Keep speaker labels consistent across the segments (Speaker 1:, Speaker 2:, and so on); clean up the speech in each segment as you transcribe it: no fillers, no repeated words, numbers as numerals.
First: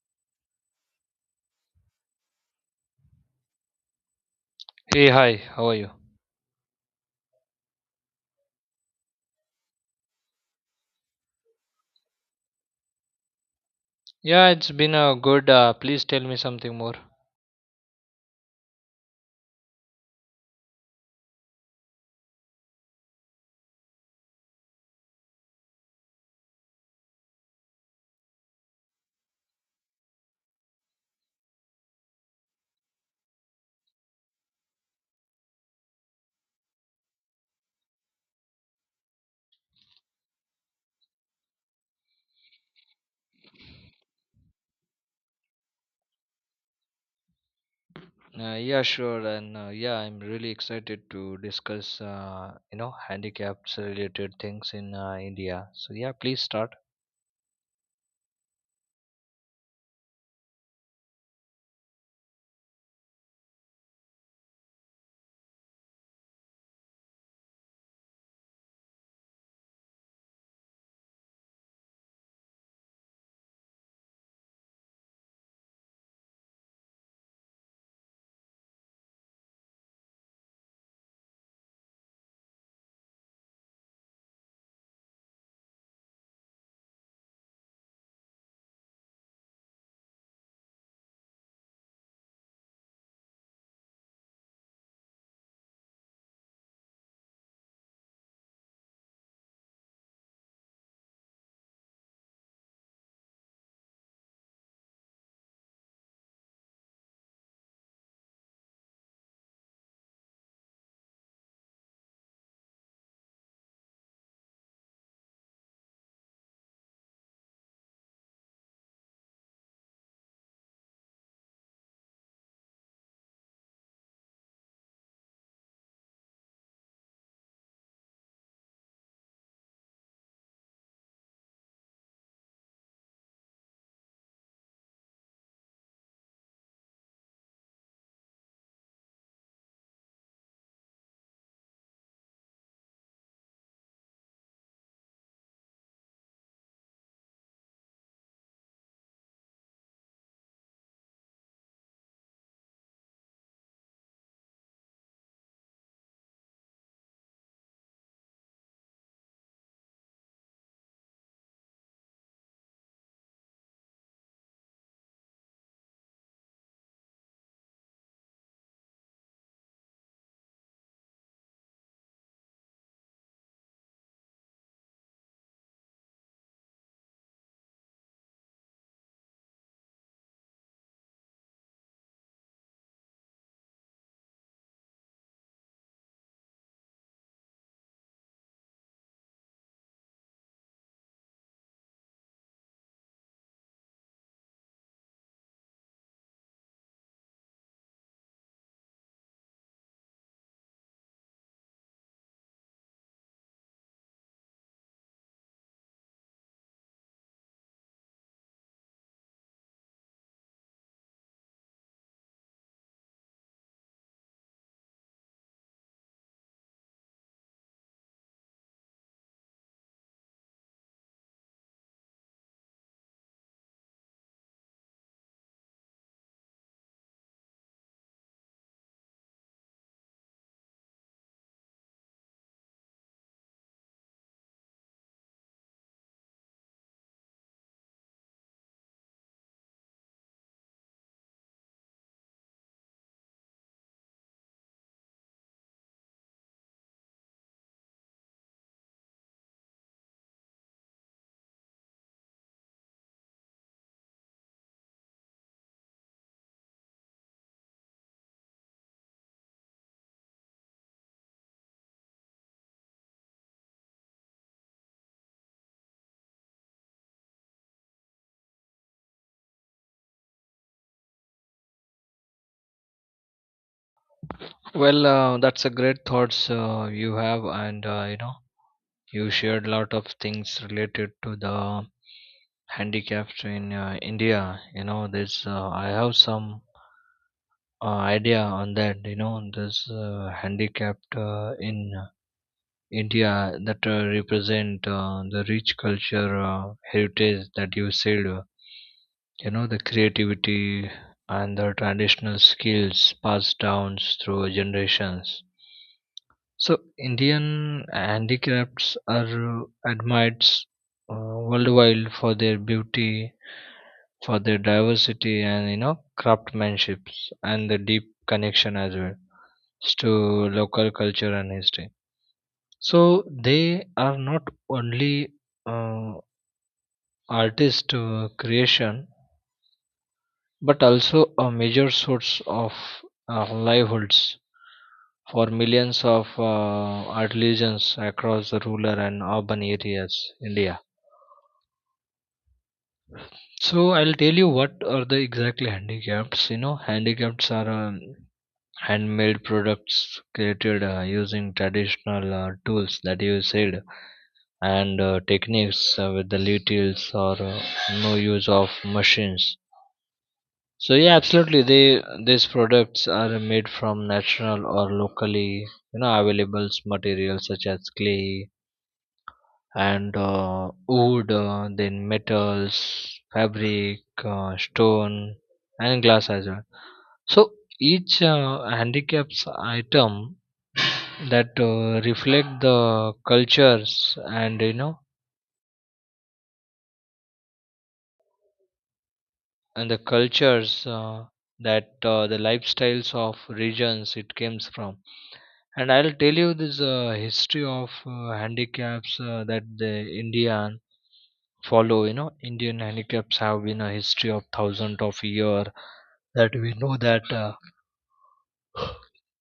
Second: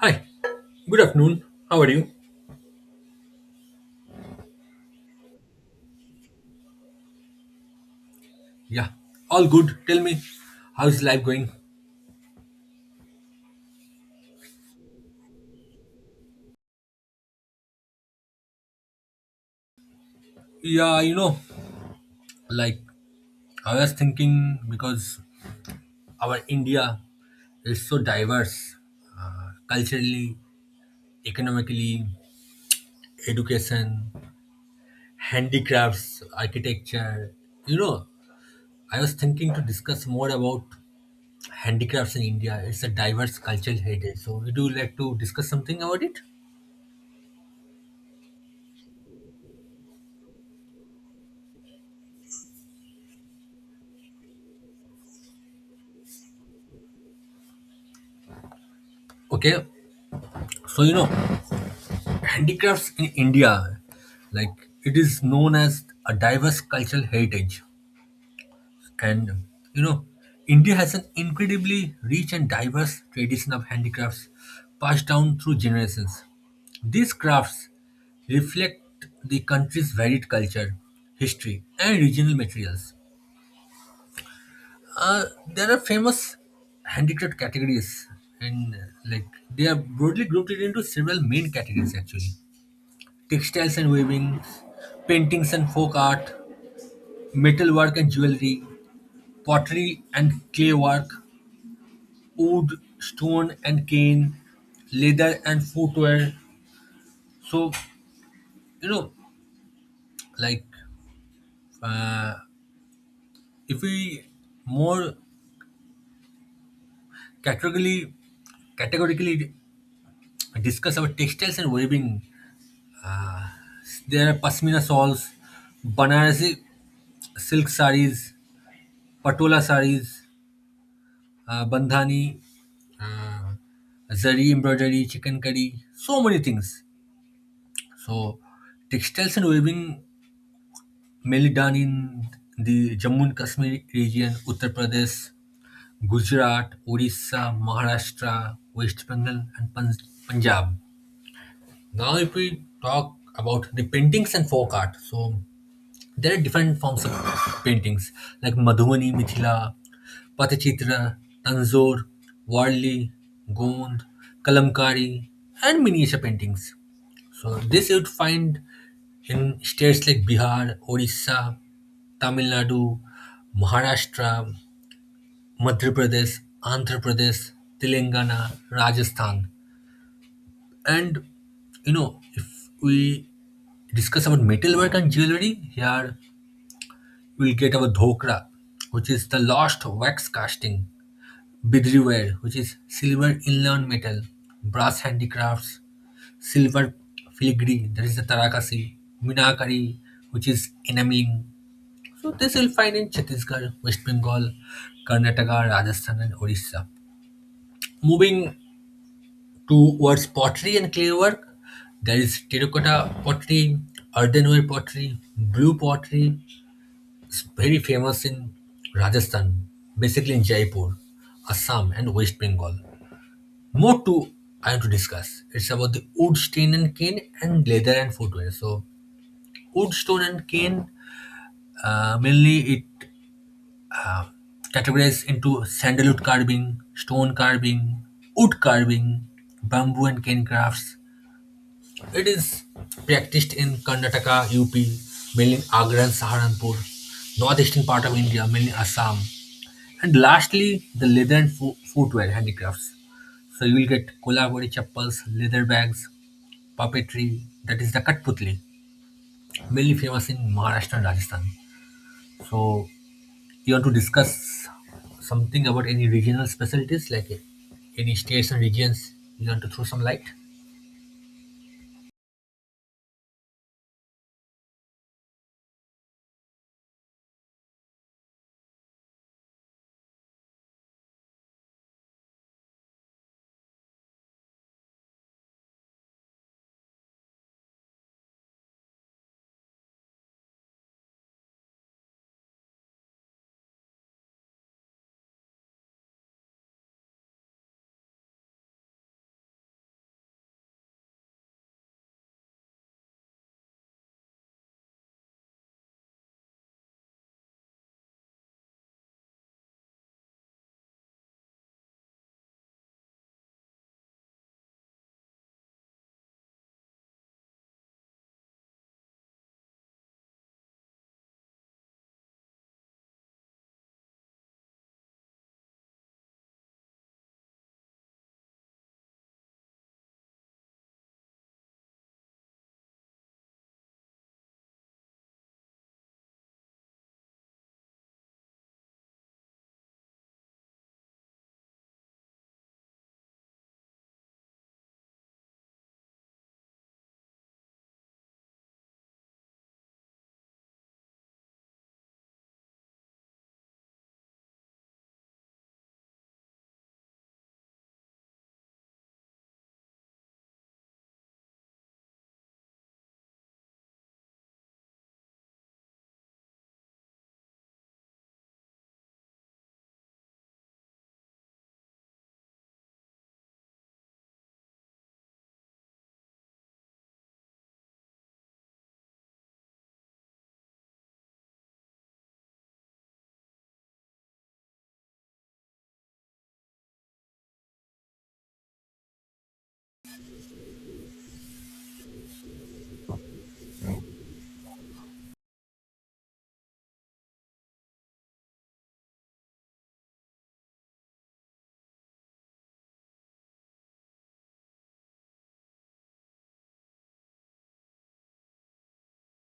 Speaker 1: Hi, good afternoon. How are you?
Speaker 2: Hey, hi, how are you?
Speaker 1: Yeah, all good. Tell me, how's life going?
Speaker 2: Yeah, it's been a good. Please tell me something more.
Speaker 1: Yeah, like I was thinking because our India is so diverse culturally, economically, education, handicrafts, architecture. You know, I was thinking to discuss more about handicrafts in India. It's a diverse cultural heritage. So, would you like to discuss something about it?
Speaker 2: Yeah, sure, and yeah, I'm really excited to discuss, handicaps related things in India. So yeah, please start.
Speaker 1: Okay, so handicrafts in India, like it is known as a diverse cultural heritage. And you know, India has an incredibly rich and diverse tradition of handicrafts passed down through generations. These crafts reflect the country's varied culture, history, and regional materials. There are famous handicraft categories, and like they are broadly grouped into several main categories actually. Textiles and weaving, paintings and folk art, metalwork and jewelry, pottery and clay work, wood, stone and cane, leather and footwear. So, you know, like if we more categorically categorically discuss about textiles and weaving, there are pashmina shawls, Banarasi silk sarees, patola sarees, bandhani, uh, zari embroidery, chicken curry, so many things. So, textiles and weaving mainly done in the Jammu and Kashmir region, Uttar Pradesh, Gujarat, Orissa, Maharashtra, West Bengal, and Punjab. Now, if we talk about the paintings and folk art, so there are different forms of paintings like Madhubani, Mithila, Pathachitra, Tanzor, Warli, Gond, Kalamkari, and miniature paintings. So this you'd find in states like Bihar, Orissa, Tamil Nadu, Maharashtra, Madhya Pradesh, Andhra Pradesh, Telangana, Rajasthan. And if we discuss about metalwork and jewelry, here we'll get our dhokra, which is the lost wax casting, bidriware, which is silver inlaid metal, brass handicrafts, silver filigree, that is the tarakasi, minakari, which is enameling. So this you'll find in Chhattisgarh, West Bengal, Karnataka, Rajasthan, and Orissa. Moving towards pottery and clay work, there is terracotta pottery, earthenware pottery, blue pottery. It's very famous in Rajasthan, basically in Jaipur, Assam, and West Bengal. More too, I want to discuss. It's about the wood, stone, and cane, and leather and footwear. So, wood, stone, and cane mainly it categorized into sandalwood carving, stone carving, wood carving, bamboo and cane crafts. It is practiced in Karnataka, UP, mainly in Agra and Saharanpur, northeastern part of India, mainly Assam. And lastly, the leather and footwear handicrafts. So you will get Kolhapuri chappals, leather bags, puppetry, that is the Kathputli, mainly famous in Maharashtra and Rajasthan. So you want to discuss something about any regional specialties, like any states and regions, you want to throw some light?
Speaker 2: Well, that's a great thoughts you have, and you shared a lot of things related to the handicaps in India. You know, this I have some idea on that. You know, this handicapped in India that represent the rich culture heritage that you said. You know the creativity and the traditional skills passed down through generations. So Indian handicrafts are admired worldwide for their beauty, for their diversity, and you know craftsmanship and the deep connection as well to local culture and history. So they are not only uh, artist creation, but also a major source of livelihoods for millions of artisans across the rural and urban areas India. So I'll tell you what are the exactly handicrafts. You know, handicrafts are handmade products created using traditional tools that you said, and techniques with the littles, or no use of machines. So yeah, absolutely, they these products are made from natural or locally, you know, available materials such as clay and wood, then metals, fabric, stone, and glass as well. So each handicaps item that reflect the cultures, and you know and the cultures, that the lifestyles of regions it comes from. And I'll tell you this history of handicaps that the Indian follow. You know, Indian handicaps have been a history of thousands of year, that we know that uh,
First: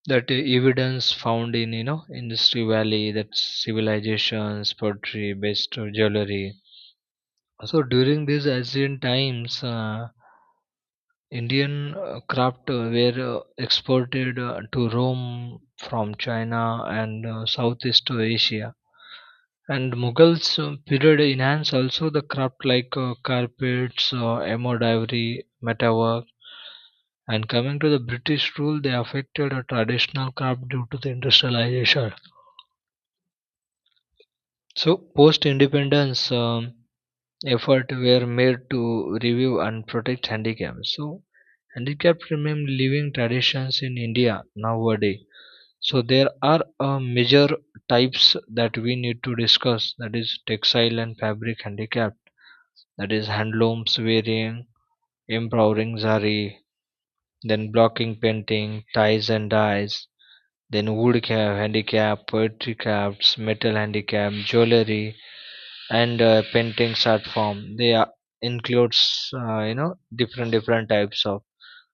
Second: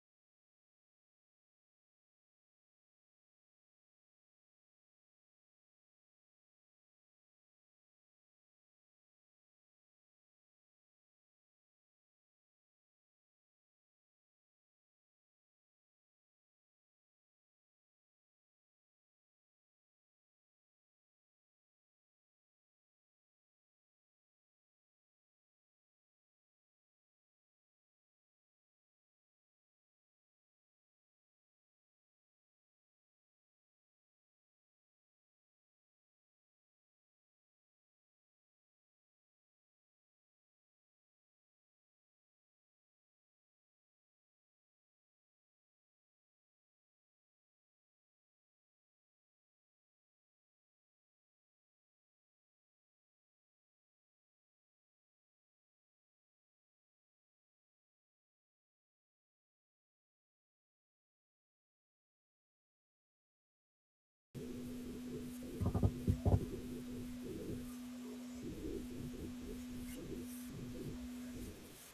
Speaker 2: that evidence found in, you know, industry valley, that civilizations pottery based jewelry. So during these ancient times, Indian craft were exported to Rome from China and Southeast Asia. And Mughals period enhanced also the craft, like carpets, embroidery, metalwork. And coming to the British rule, they affected a traditional craft due to the industrialization. So post independence. Effort were made to review and protect handicap. So, handicap remain living traditions in India nowadays. So, there are major types that we need to discuss, that is, textile and fabric handicap, that is, handlooms, weaving, empowering zari, then blocking painting, ties and dyes, then wood craft, handicap, poetry crafts, metal handicap, jewelry, and paintings art form they are, includes you know different different types of.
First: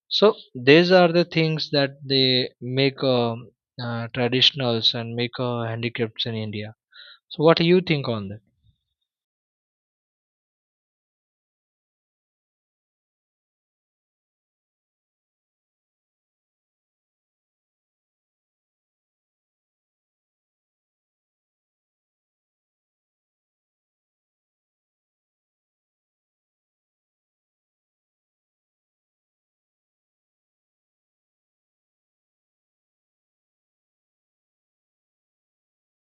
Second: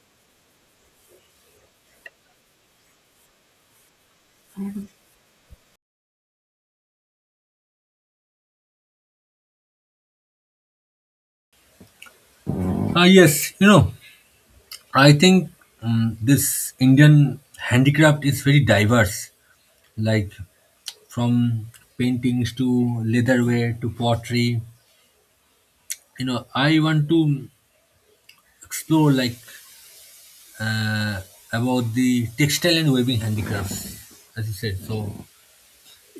Speaker 2: So these are the things that they make, traditionals, and make handicrafts in India. So what do you think on that?
Speaker 1: Ah yes, I think this Indian handicraft is very diverse, like from paintings to leatherware to pottery. I want to explore uh, about the textile and weaving handicrafts as you said. So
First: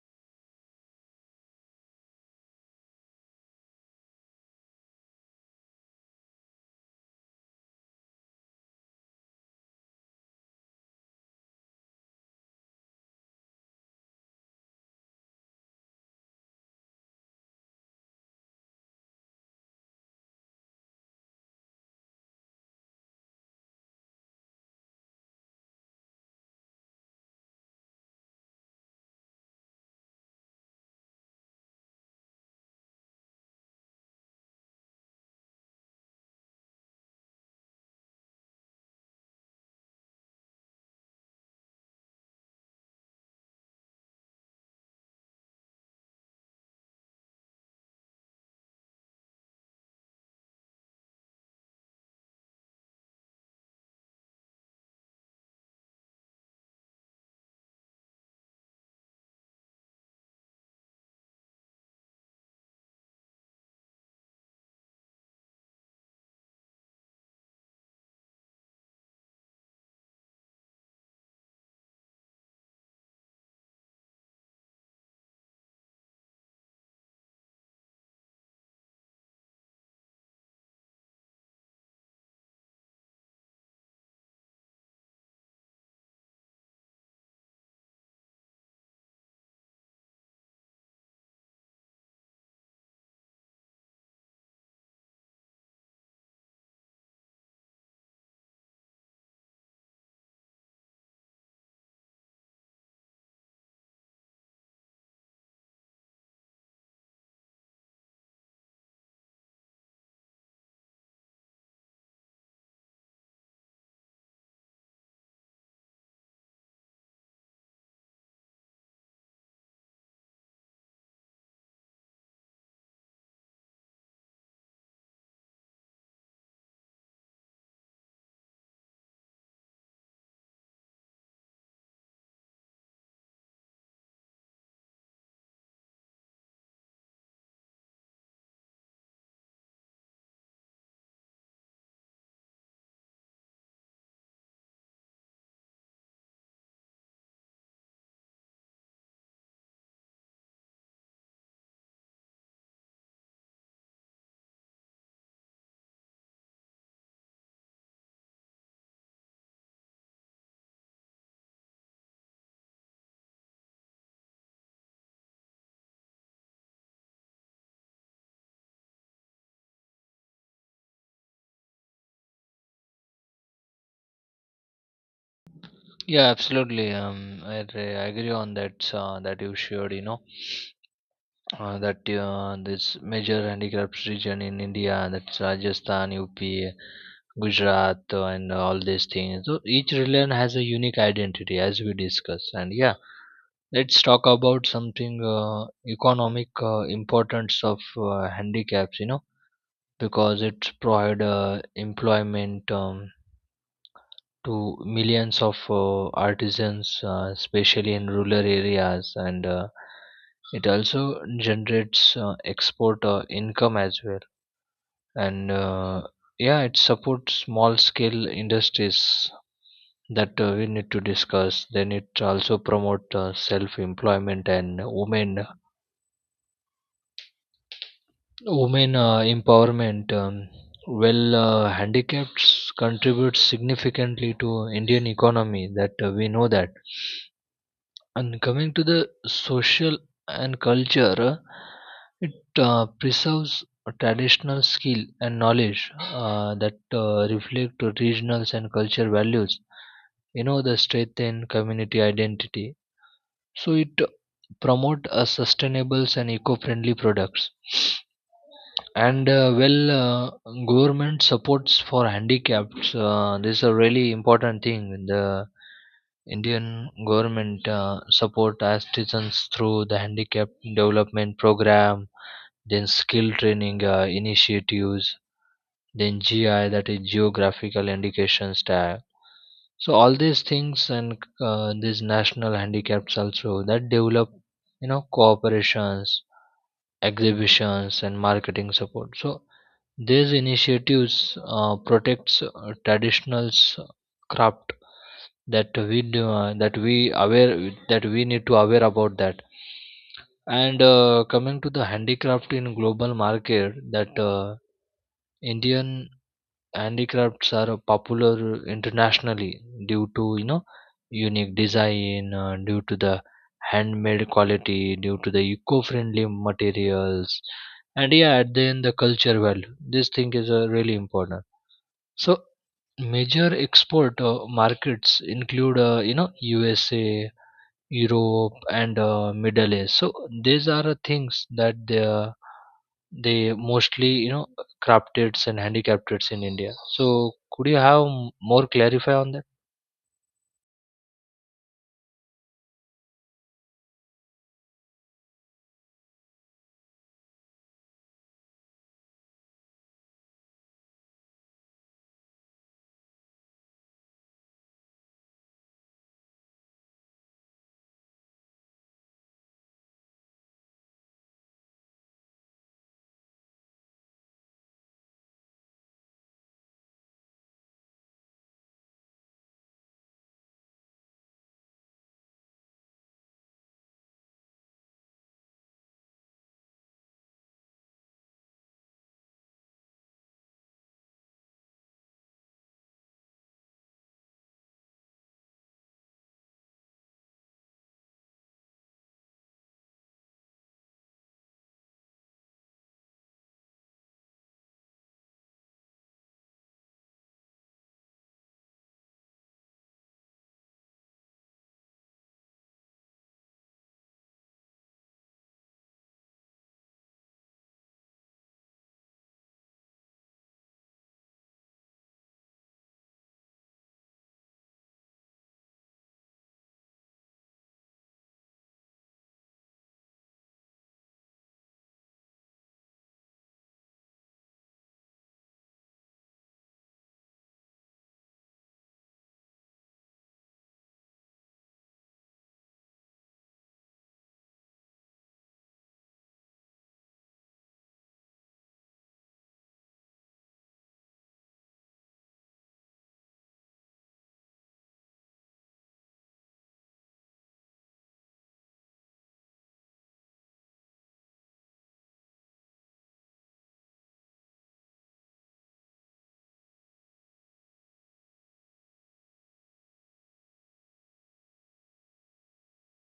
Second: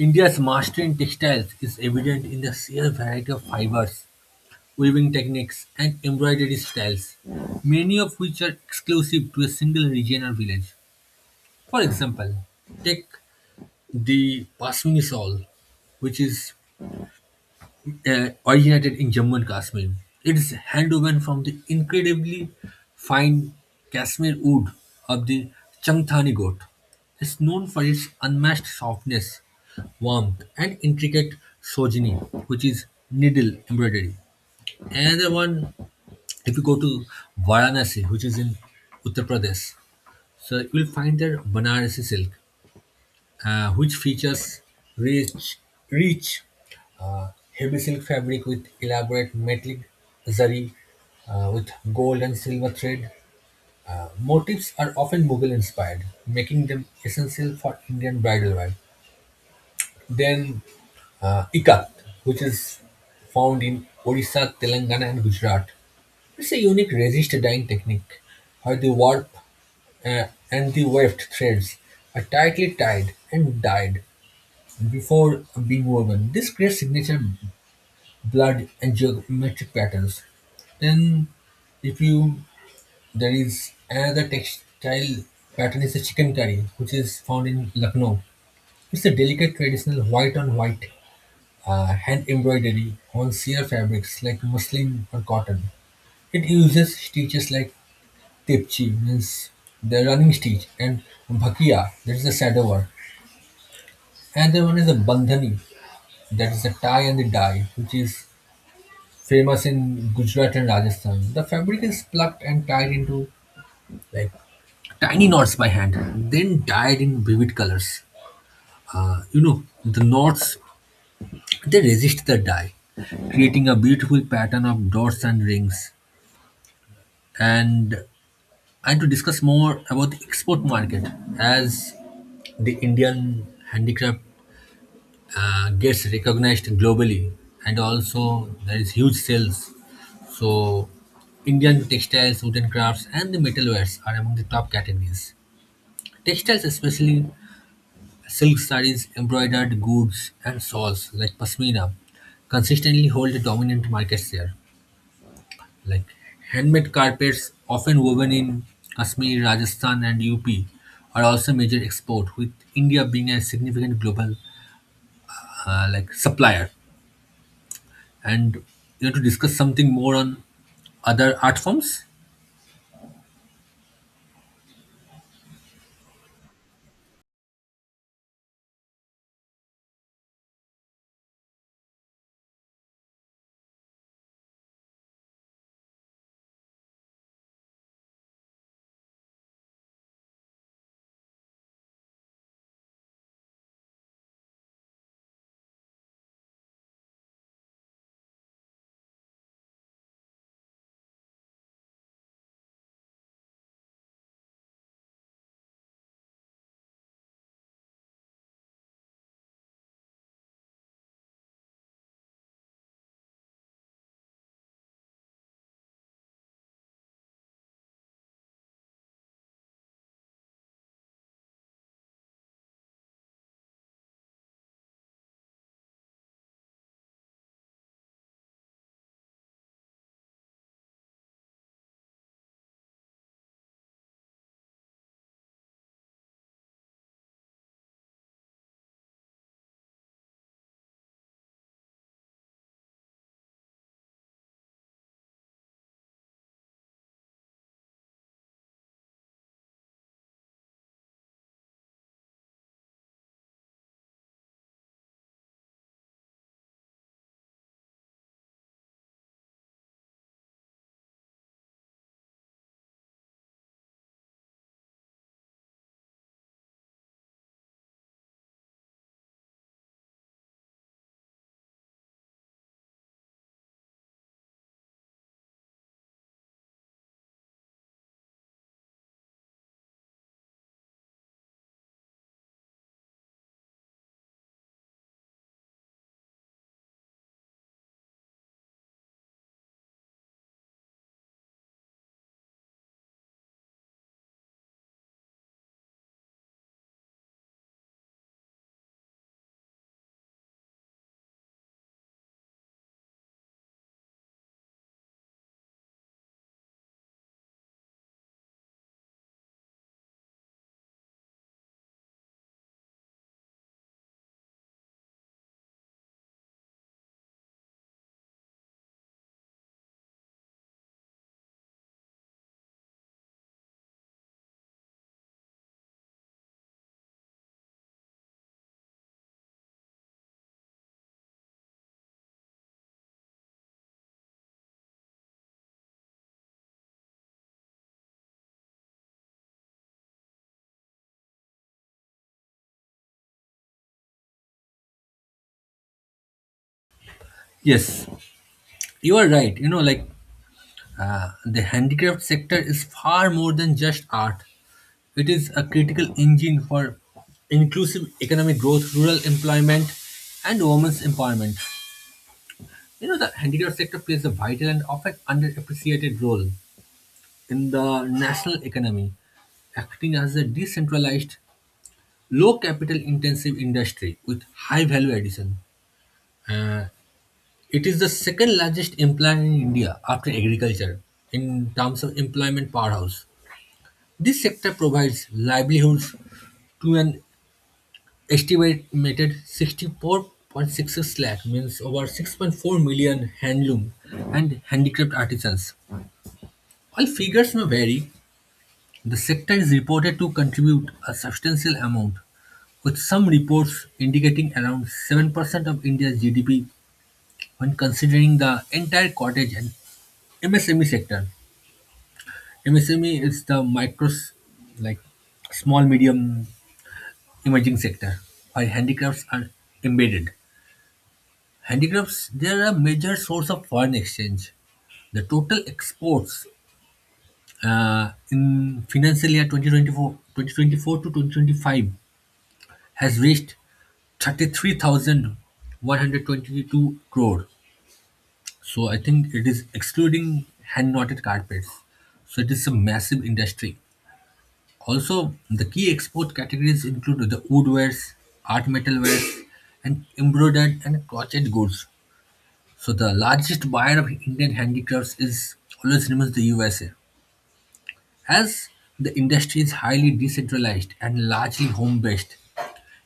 Speaker 1: India's mastery in textiles is evident in the sheer variety of fibers, weaving techniques and embroidery styles, many of which are exclusive to a single region or village. For example, take the pashmini shawl, which is originated in Jammu and Kashmir. It is handwoven from the incredibly fine Kashmir wood of the Changthani goat. It's known for its unmatched softness, warmth, and intricate sojini, which is needle embroidery. Another one, if you go to Varanasi, which is in Uttar Pradesh, so you will find there Banarasi silk, which features rich, rich, uh, heavy silk fabric with elaborate metallic zari with gold and silver thread. Motifs are often Mughal inspired, making them essential for Indian bridal wear. Then, ikat, which is found in Odisha, Telangana, and Gujarat. It's a unique resist dyeing technique where the warp uh, and the weft threads are tightly tied and dyed before being woven. This creates signature blood and geometric patterns. Then, if you there is another textile pattern is the chicken curry, which is found in Lucknow. It's a delicate traditional white on white hand embroidery on sheer fabrics like muslin or cotton. It uses stitches like tipchi, means the running stitch, and bhakia, that is the sadovar. Another one is a bandhani, that is the tie and the dye, which is famous in Gujarat and Rajasthan. The fabric is plucked and tied into like tiny knots by hand, then dyed in vivid colors. The knots they resist the dye, creating a beautiful pattern of dots and rings. And and to discuss more about the export market, as the Indian handicraft gets recognized globally and also there is huge sales, so Indian textiles, wooden crafts and the metalwares are among the top categories. Textiles especially silk sarees, embroidered goods and shawls like pashmina consistently hold a dominant market share. like Handmade carpets often woven in Kashmir, Rajasthan and UP are also major export, with India being a significant global supplier. And to discuss something more on other art forms,
Speaker 2: Yeah, absolutely. I agree on that that you shared. You know, that this major handicapped region in India, that's Rajasthan, UP, Gujarat, and all these things. So each region has a unique identity, as we discussed. And yeah, let's talk about something economic importance of handicaps. You know, because it provide employment. To millions of artisans, especially in rural areas, and it also generates export income as well. And yeah, it supports small scale industries that we need to discuss. Then it also promote self employment and women empowerment. Well, handicaps contribute significantly to Indian economy. That we know that. And coming to the social and culture, it preserves a traditional skill and knowledge that reflect to regional and cultural values. You know, the strengthen community identity. So it promote a sustainable and eco-friendly products. And well, government supports for handicaps. This is a really important thing. The Indian government support artisans through the handicap development program, then skill training initiatives, then GI, that is geographical indications tag. So all these things, and these national handicaps also that develop, you know, cooperations, exhibitions, and marketing support. So these initiatives protects traditional craft that that we aware that we need to aware about that. And coming to the handicraft in global market, that Indian handicrafts are popular internationally due to, you know, unique design, due to the handmade quality, due to the eco-friendly materials, and yeah, at the end, the culture value, this thing is really important. So major export markets include, you know, USA, Europe, and Middle East. So these are things that they mostly, you know, crafted and handicrafted in India. So could you have more clarify on that?
Speaker 1: yes you are right, the handicraft sector is far more than just art. It is a critical engine for inclusive economic growth, rural employment, and women's empowerment. The handicraft sector plays a vital and often underappreciated role in the national economy, acting as a decentralized, low capital intensive industry with high value addition. Uh, It is the second largest employer in India after agriculture in terms of employment powerhouse. This sector provides livelihoods to an estimated 64.66 lakh, means over 6.4 million handloom and handicraft artisans. While figures may vary, the sector is reported to contribute a substantial amount, with some reports indicating around 7% of India's GDP when considering the entire cottage and MSME sector. MSME is the micros, like small medium emerging sector, while handicrafts are embedded. Handicrafts they are a major source of foreign exchange. The total exports in financial year 2024 to 2025 has reached 33,122 crore. So I think it is excluding hand knotted carpets. So it is a massive industry. Also, the key export categories include the woodwares, art metalwares, and embroidered and crochet goods. So, the largest buyer of Indian handicrafts is always remains the USA. As the industry is highly decentralized and largely home-based,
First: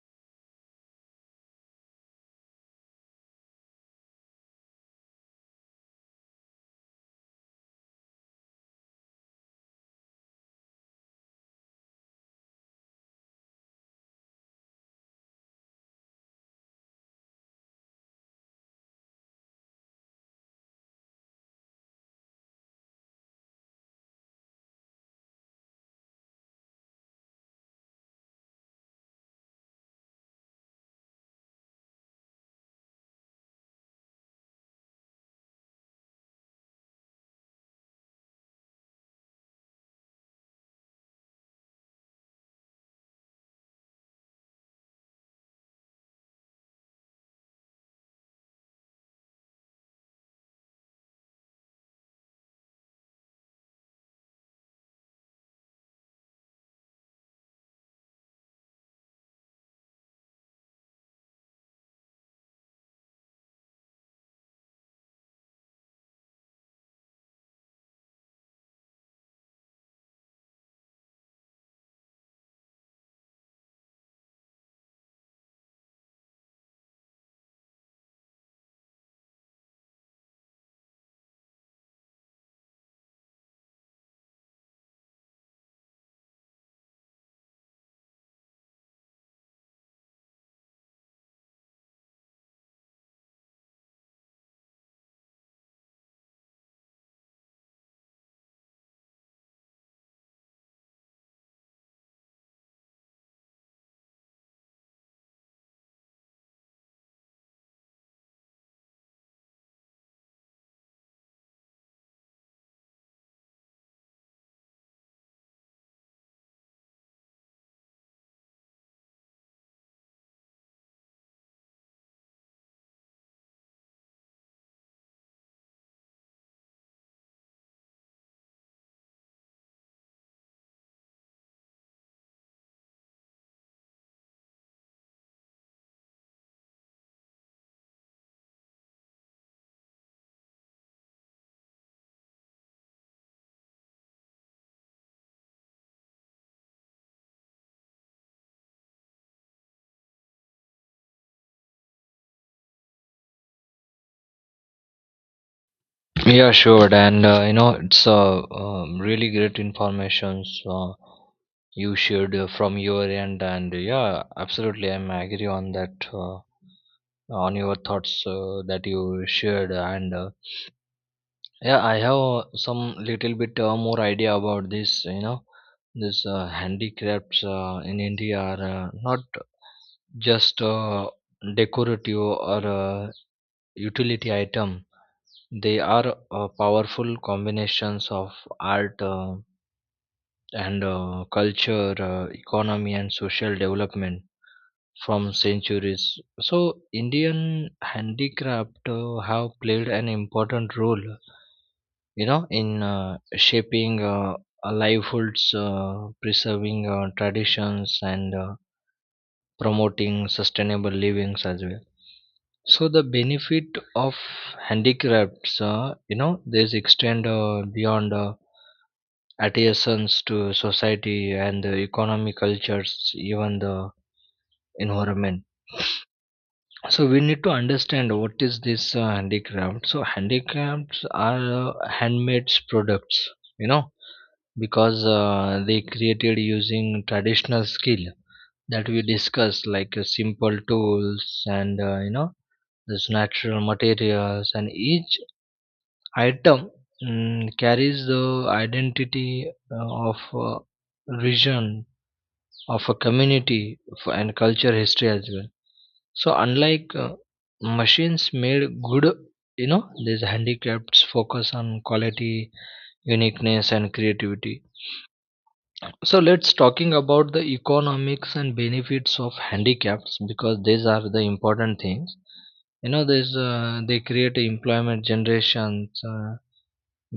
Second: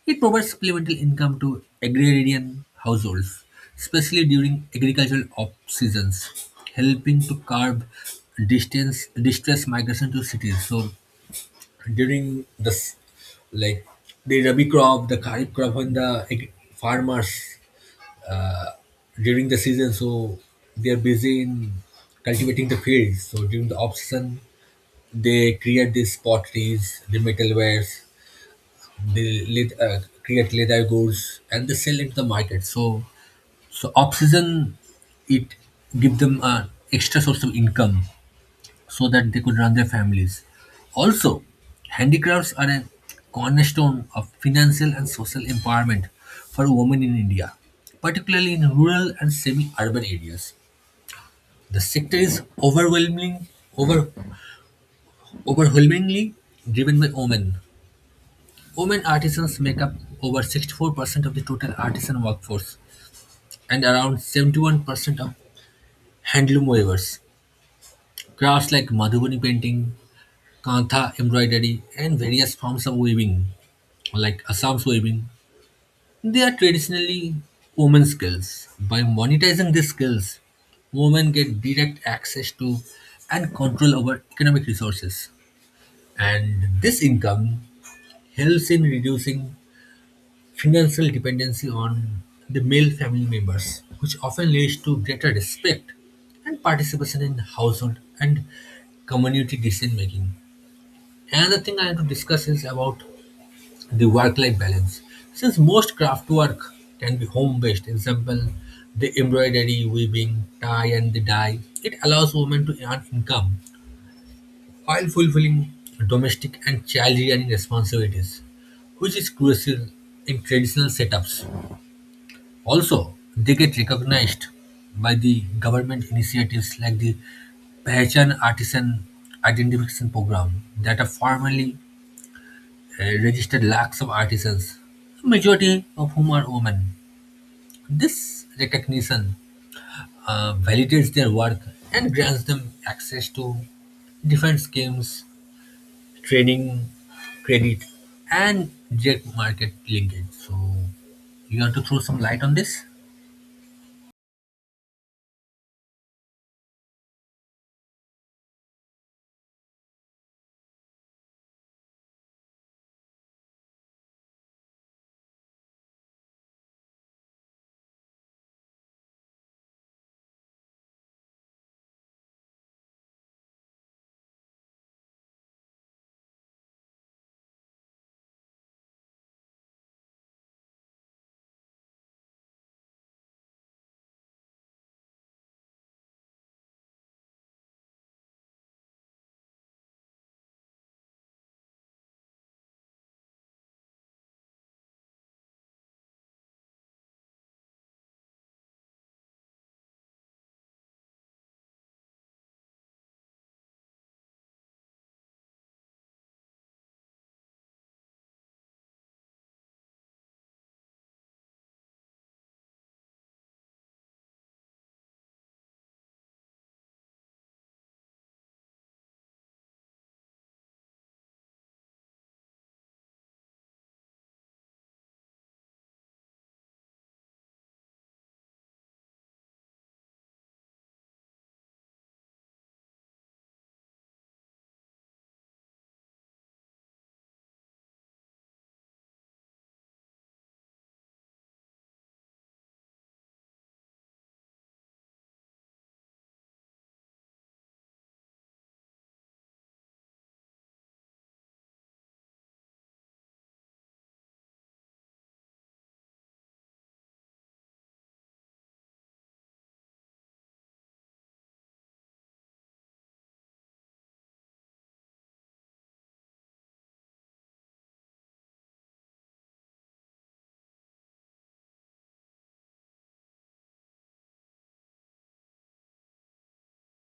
Speaker 1: it provides supplemental income to agrarian households, especially during agricultural off seasons, helping to curb distance distress migration to cities. So during like the rabi crop, the kharif crop and farmers uh, during the season, so they are busy in cultivating the fields. So during the off season they create these potteries, the metalwares, they create leather goods and they sell it to the market. So so off season it give them an extra source of income so that they could run their families. Also, handicrafts are a cornerstone of financial and social empowerment for women in India, particularly in rural and semi-urban areas. The sector is over, overwhelmingly driven by women. Women artisans make up over 64% of the total artisan workforce and around 71% of handloom weavers. Crafts like Madhubani painting, kantha embroidery, and various forms of weaving like Assam swimming, they are traditionally women's skills. By monetizing these skills, women get direct access to and control over economic resources. And this income helps in reducing financial dependency on the male family members, which often leads to greater respect and participation in household and community decision making. Another thing I want to discuss is about the work-life balance. Since most craft work can be home-based, example the embroidery, weaving, tie and the dye, it allows women to earn income while fulfilling domestic and child-rearing responsibilities, which is crucial in traditional setups. Also, they get recognized by the government initiatives like the Pehchan Artisan Identification Program that are formally registered lakhs of artisans, majority of whom are women. This recognition validates their work and grants them access to different schemes, training, credit, and direct market linkage. So, you want to throw some light on this?
Speaker 2: Yeah, sure. And you know, it's really great informations you shared from your end. And yeah, absolutely, I'm agree on that. On your thoughts that you shared, and yeah, I have some little bit more idea about this. You know, this handicrafts in India are not just a decorative or a utility item. They are powerful combinations of art and culture, economy, and social development from centuries. So, Indian handicraft have played an important role, you know, in shaping livelihoods, preserving traditions, and promoting sustainable livings as well. So the benefit of handicrafts, you know, this extend beyond adhesions to society and the economic cultures, even the environment. So we need to understand what is this handicraft. So handicrafts are handmade products, you know, because they created using traditional skill that we discussed, like simple tools and you know these natural materials. And each item, carries the identity of a region, of a community, and culture history as well. So unlike machines made good, you know, these handicrafts focus on quality, uniqueness, and creativity. So let's talking about the economics and benefits of handicrafts, because these are the important things. You know, there's they create employment generations,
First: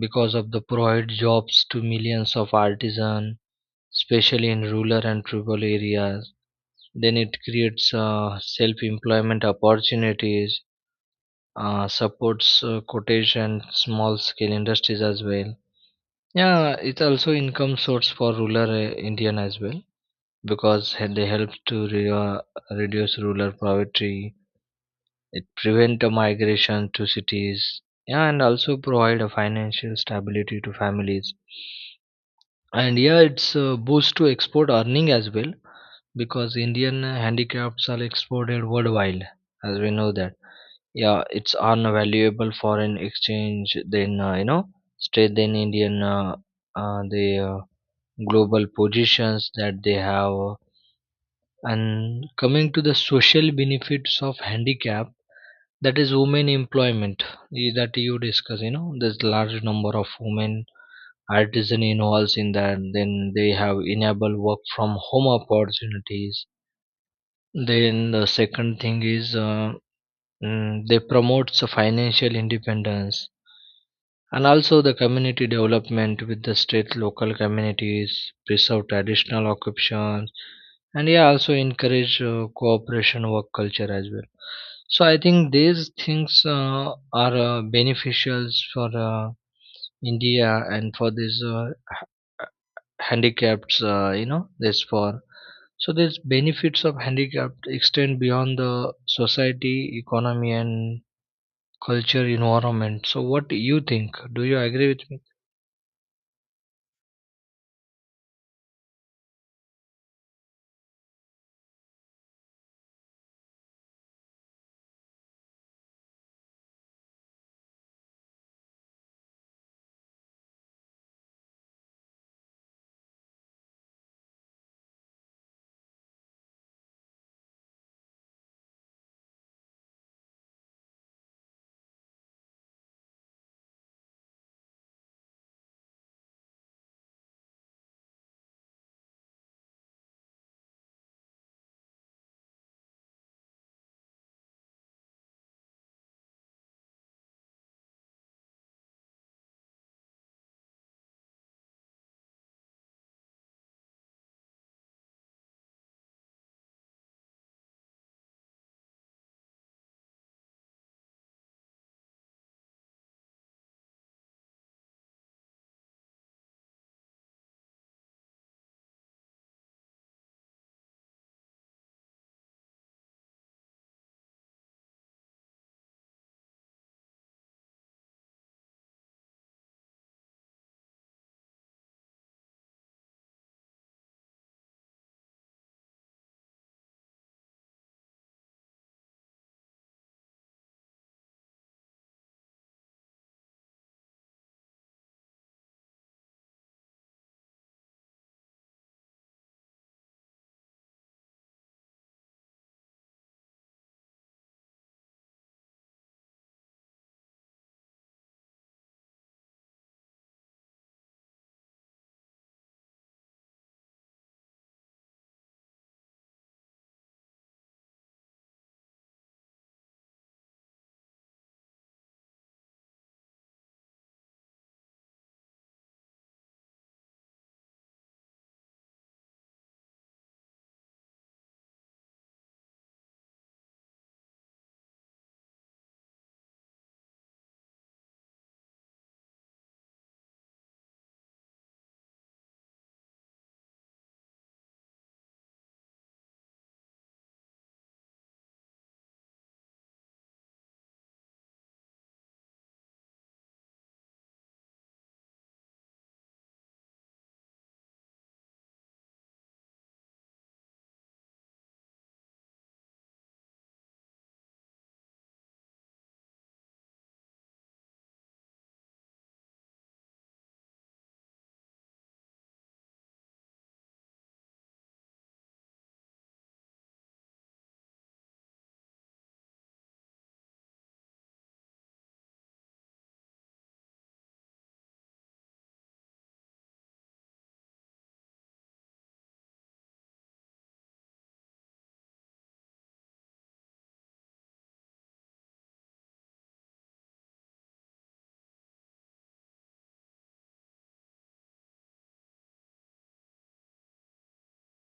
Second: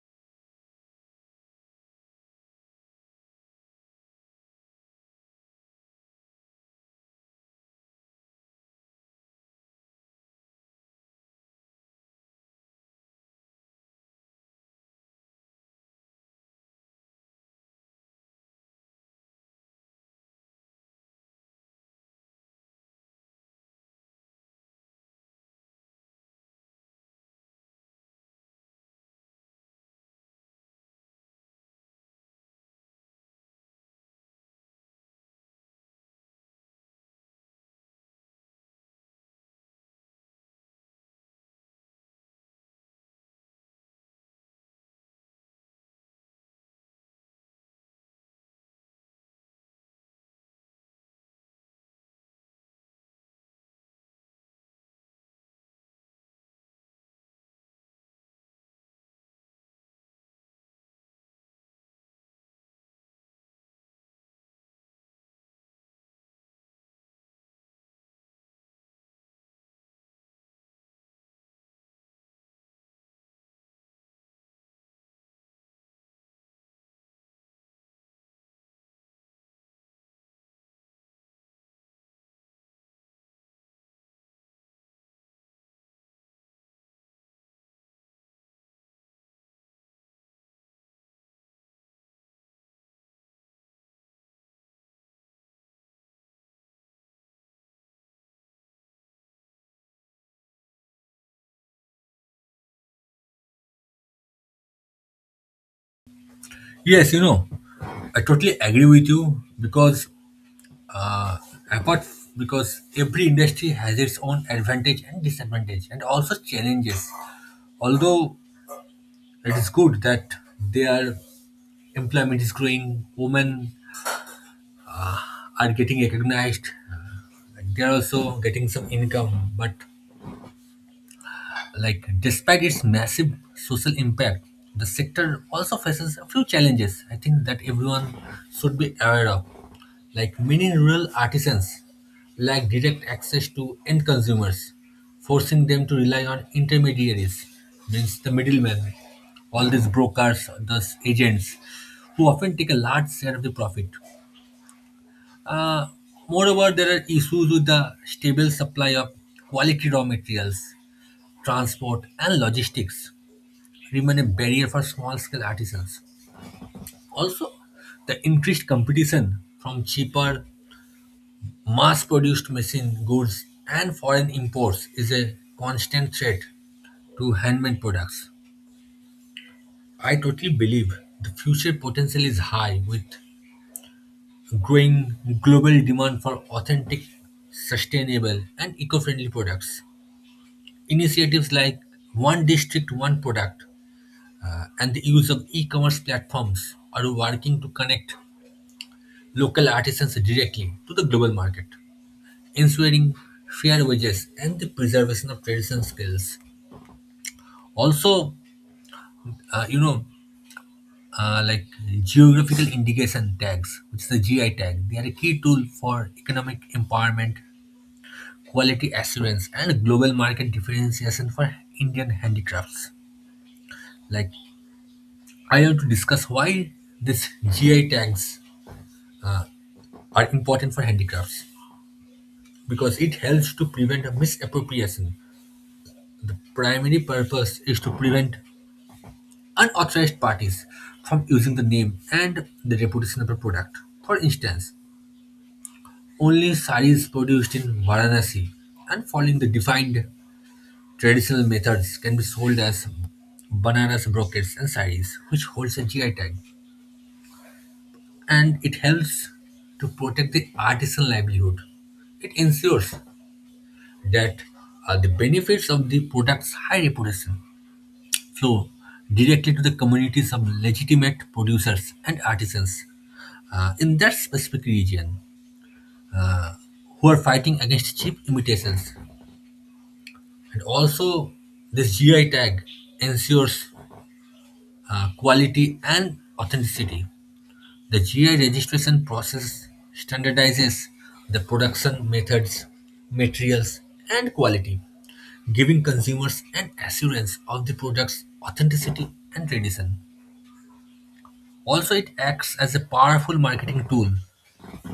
Speaker 2: because of the provide jobs to millions of artisans, especially in rural and tribal areas. Then it creates self-employment opportunities, supports cottage and small scale industries as well. Yeah, it's also income source for rural Indian as well, because they help to reduce rural poverty. It prevent the migration to cities, yeah, and also provide a financial stability to families. And yeah, it's a boost to export earning as well, because Indian handicrafts are exported worldwide, as we know that. Yeah, it's on a valuable foreign exchange. Then you know, strengthen Indian the global positions that they have. And coming to the social benefits of handicap, that is women employment, that you discuss. You know, there's large number of women artisan involves in that. Then they have enable work from home opportunities. Then the second thing is, they promotes a financial independence, and also the community development with the state local communities preserve traditional occupations. And yeah, also encourage cooperation work culture as well. So I think these things are beneficial for India, and for these h- handicapped you know this for. So these benefits of handicapped extend beyond the society, economy, and culture environment. So what do you think? Do you agree with me?
Speaker 1: Yes, I totally agree with you because uh, because every industry has its own advantage and disadvantage and also challenges. Although it is good that their employment is growing, women are getting recognized, and they are also getting some income, but despite its massive social impact, the sector also faces a few challenges I think that everyone should be aware of. Like, many rural artisans lack direct access to end consumers, forcing them to rely on intermediaries, means the middlemen, all these brokers, those agents, who often take a large share of the profit. Uh, moreover, there are issues with the stable supply of quality raw materials, transport, and logistics remain a barrier for small scale artisans. Also, the increased competition from cheaper, mass produced machine goods and foreign imports is a constant threat to handmade products. I totally believe the future potential is high with growing global demand for authentic, sustainable, and eco friendly products. Initiatives like One District, One Product, and the use of e-commerce platforms are working to connect local artisans directly to the global market, ensuring fair wages and the preservation of traditional skills. Also, uh, you know, uh, like geographical indication tags, which is the GI tag, they are a key tool for economic empowerment, quality assurance, and global market differentiation for Indian handicrafts. Like, I want to discuss why these GI tags are important for handicrafts. Because it helps to prevent a misappropriation. Primary purpose is to prevent unauthorized parties from using the name and the reputation of a product. For instance, only saris produced in Varanasi and following the defined traditional methods can be sold as bananas, brocades, and saris, which holds a GI tag. And it helps to protect the artisan livelihood. It ensures that the benefits of the product's high reputation flow directly to the communities of legitimate producers and artisans in that specific region who are fighting against cheap imitations. And also, this GI tag ensures quality and authenticity. The GI registration process standardizes the production methods, materials, and quality, giving consumers an assurance of the product's authenticity and tradition. Also, it acts as a powerful marketing tool,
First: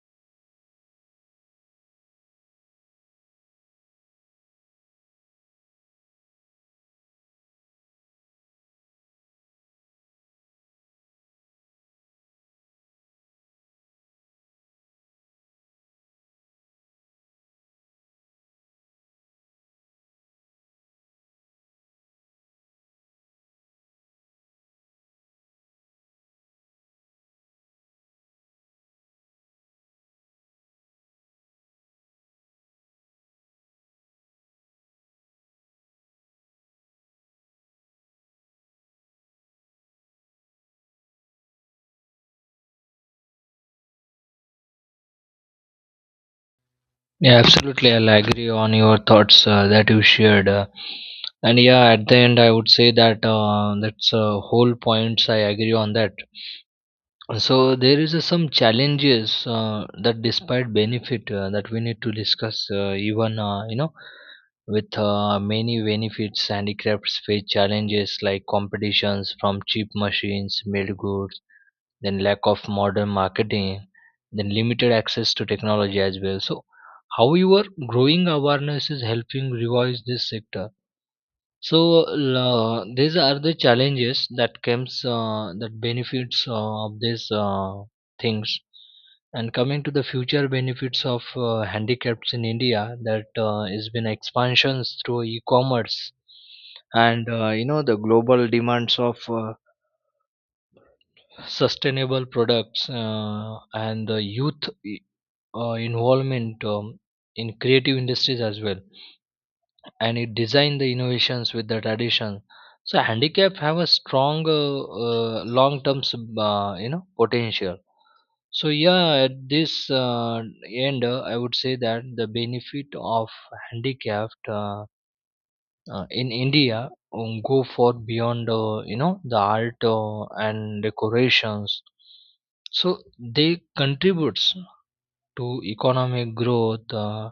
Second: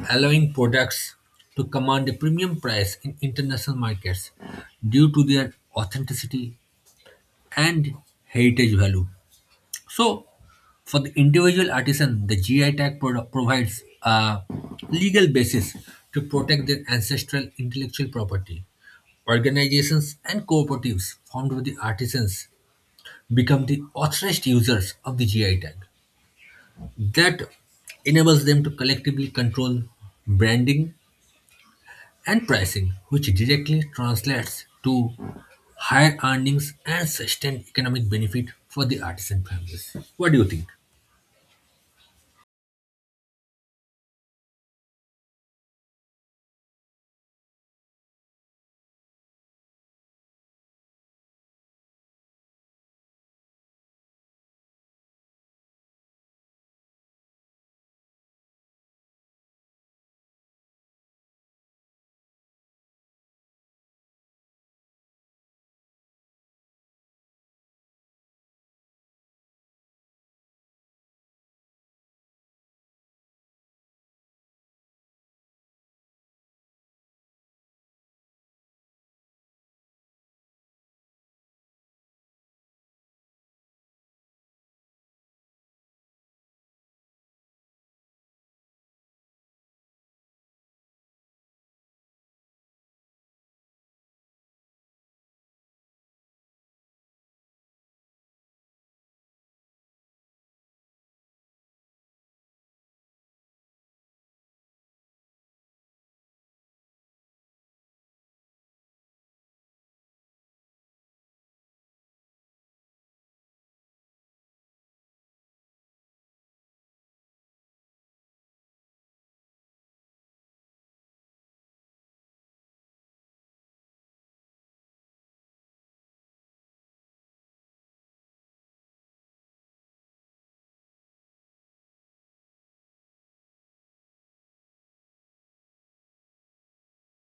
Speaker 1: allowing products to command a premium price in international markets due to their authenticity and heritage value. So, for the individual artisan, the GI tag provides a legal basis to protect their ancestral intellectual property. Organizations and cooperatives formed with the artisans become the authorized users of the GI tag, that enables them to collectively control branding and pricing, which directly translates to higher earnings and sustained economic benefit for the artisan families. What do you think?
Speaker 2: Yeah, absolutely. I'll agree on your thoughts that you shared. And yeah, at the end, I would say that that's whole points. I agree on that. So there is some challenges that, despite benefit, that we need to discuss. Even you know, with many benefits, handicrafts face challenges like competitions from cheap machines, made goods, then lack of modern marketing, then limited access to technology as well. So, however, growing awareness is helping revive this sector. So these are the challenges that comes, that benefits of these things. And coming to the future benefits of handicaps in India, that has been expansions through e-commerce and you know the global demands of sustainable products, and the youth involvement, in creative industries as well, and it design the innovations with the tradition. So handicap have a strong long term you know potential. So yeah, at this end, I would say that the benefit of handicapped in India go for beyond you know the art and decorations. So they contributes to economic growth,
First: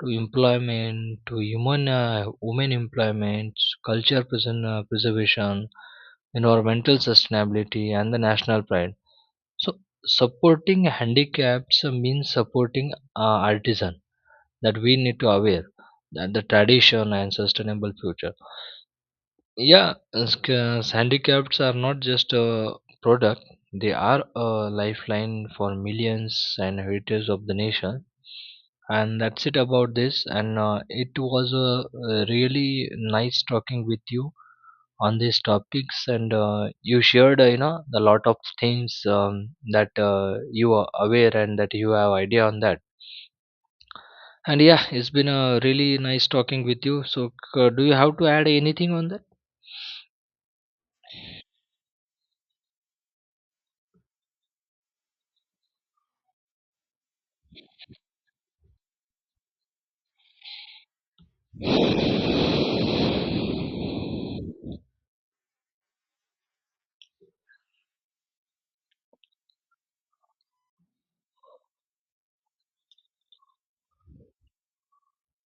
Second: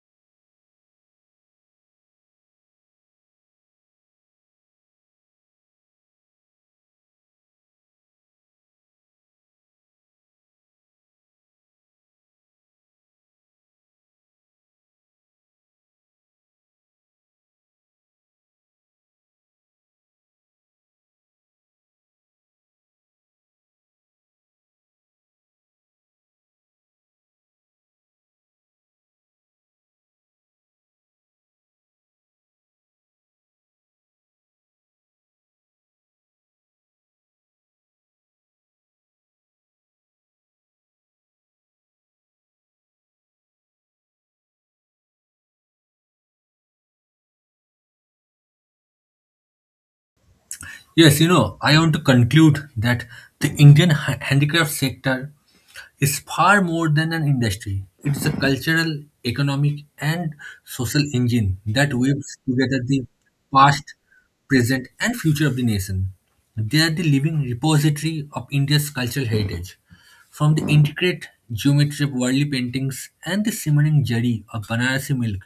Speaker 2: to employment, to human women employment, culture preservation, environmental sustainability, and the national pride. So supporting handicaps means supporting artisan that we need to aware, that the tradition and sustainable future. Yeah, as as handicaps are not just a product, they are a lifeline for millions and heritage of the nation. And that's it about this. And it was a, really nice talking with you on these topics. And you shared, a lot of things that you are aware and that you have idea on that. And yeah, it's been a really nice talking with you. So, do you have to add anything on that?
Speaker 1: Yes, I want to conclude that the Indian handicraft sector is far more than an industry. It's a cultural, economic, and social engine that weaves together the past, present, and future of the nation. They are the living repository of India's cultural heritage. From the intricate geometry of worldly paintings and the simmering jari of Banarasi milk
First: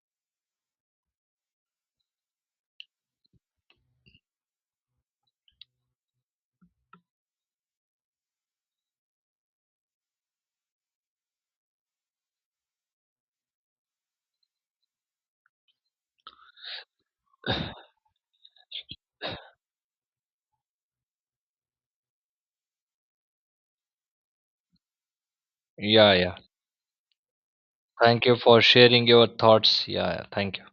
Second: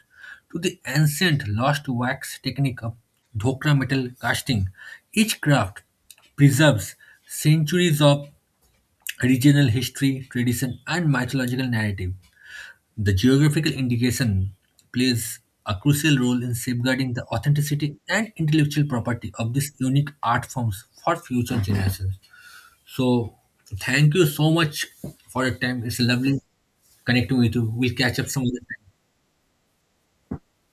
Speaker 1: to the ancient lost wax technique of Dhokra metal casting, each craft preserves centuries of regional history, tradition, and mythological narrative. The geographical indication plays a crucial role in safeguarding the authenticity and intellectual property of these unique art forms for future generations. So, thank you so much for your time. It's
Speaker 2: Yeah, yeah.
Speaker 1: lovely connecting with you. We'll catch up
Speaker 2: Thank you
Speaker 1: some
Speaker 2: for
Speaker 1: other time.
Speaker 2: sharing your thoughts. Yeah, yeah. Thank you.